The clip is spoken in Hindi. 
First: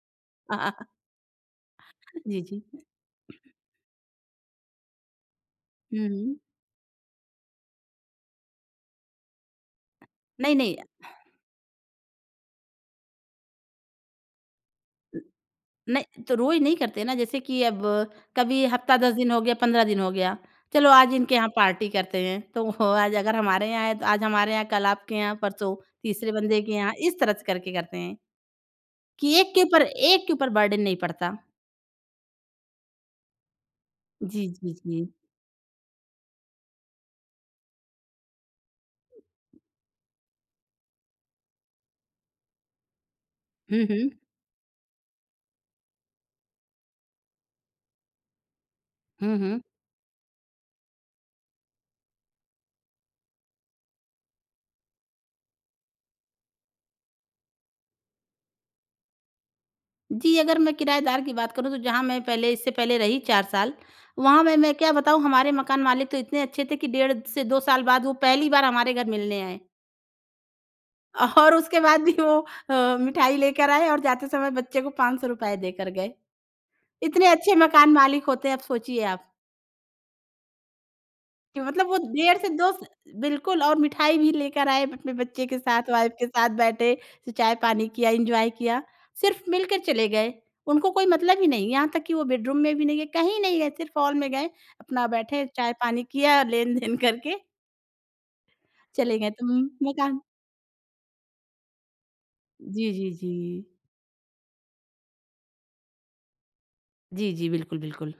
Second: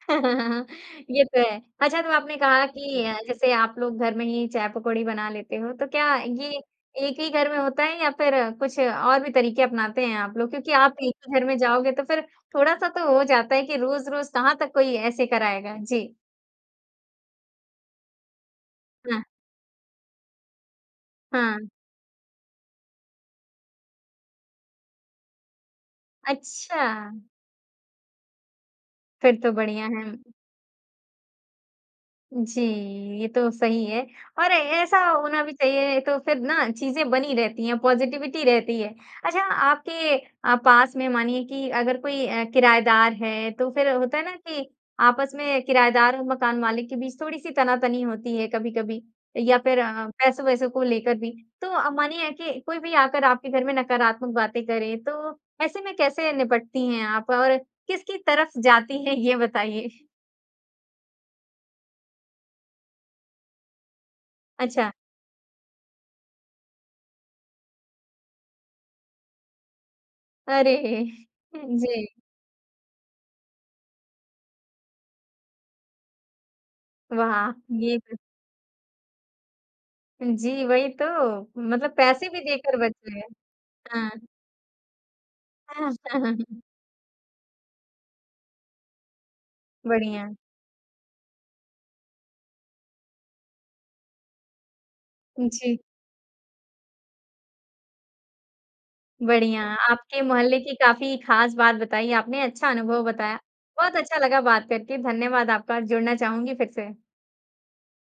ये तो है। अच्छा, तो आपने जी, जी। कहा कि अ, जैसे आप लोग घर में ही चाय-पकौड़ी बना लेते हो, तो क्या हुँ। ये एक ही घर में होता है, या फिर कुछ और भी तरीके अपनाते हैं आप लोग? नहीं, क्योंकि नहीं। आप एक ही घर में जाओगे, तो फिर थोड़ा-सा तो हो जाता है कि रोज़-रोज़ कहाँ तक कोई ऐसे कराएगा? न जी। तो रोज़ नहीं करते हैं ना। जैसे कि अब कभी हफ़्ता, 10 हाँ। दिन हो गया, 15 दिन हो गया, "चलो, आज इनके यहाँ हाँ। पार्टी करते हैं।" तो आज अगर हमारे यहाँ है, तो आज हमारे यहाँ, कल आपके यहाँ, परसों तीसरे बंदे के अच्छा। यहाँ, इस तरह से करके करते हैं कि फिर तो एक के ऊपर बढ़िया है। एक के ऊपर बर्डन नहीं पड़ता। जी, ये तो सही है, जी, और ए जी, ऐसा जी। होना भी चाहिए, तो फिर ना, चीज़ें बनी रहती हैं, पॉज़िटिविटी रहती है। अच्छा, आपके अ, पास में मानिए कि अगर कोई अ, किरायेदार है, तो हुँ, फिर होता हुँ। है ना कि आपस में किरायेदार और मकान मालिक के बीच थोड़ी-सी तना-तनी होती है कभी-कभी, हुँ, या हुँ। फिर पैसों-वैसों को लेकर भी। तो अ, मानिए कि कोई भी आकर आपके घर में नकारात्मक बातें करे, तो ऐसे में कैसे निपटती हैं आप और किसकी तरफ जाती हैं? ये बताइए। जी, अगर मैं किरायेदार की बात करूँ, तो जहाँ मैं पहले, इससे पहले रही 4 साल, वहाँ में मैं अच्छा। क्या बताऊँ, हमारे मकान मालिक तो इतने अच्छे थे कि डेढ़ से 2 साल बाद, वो पहली बार हमारे घर मिलने आए। अरे! और हाँ उसके बाद जी। भी वो अ, मिठाई लेकर आए और जाते समय बच्चे को ₹500 देकर गए। इतने वाह! अच्छे मकान ये तो मालिक होते हैं, अब सोचिए आप। जी, वही तो। कि मतलब मतलब वो पैसे डेढ़ भी से 2 देकर स बच रहे हैं। बिल्कुल, और हाँ। मिठाई भी लेकर आए अपने बच्चे के साथ, वाइफ़ के साथ बैठे, स चाय-पानी किया, एन्जॉय किया। सिर्फ़ मिलकर चले गए। बढ़िया। उनको कोई मतलब ही नहीं, यहाँ तक कि वो बेडरूम में भी नहीं गए, कहीं नहीं गए, सिर्फ़ हॉल में गए, अपना बैठे, जी। चाय-पानी किया, लेन-देन करके चले गए। तो बढ़िया, उम, मैं कहा आपके मोहल्ले की काफ़ी ख़ास बात बताई आपने, अच्छा जी, अनुभव जी, बताया। जी। बहुत अच्छा लगा बात करके। धन्यवाद आपका, जुड़ना चाहूँगी फिर से। जी, जी। बिल्कुल, बिल्कुल।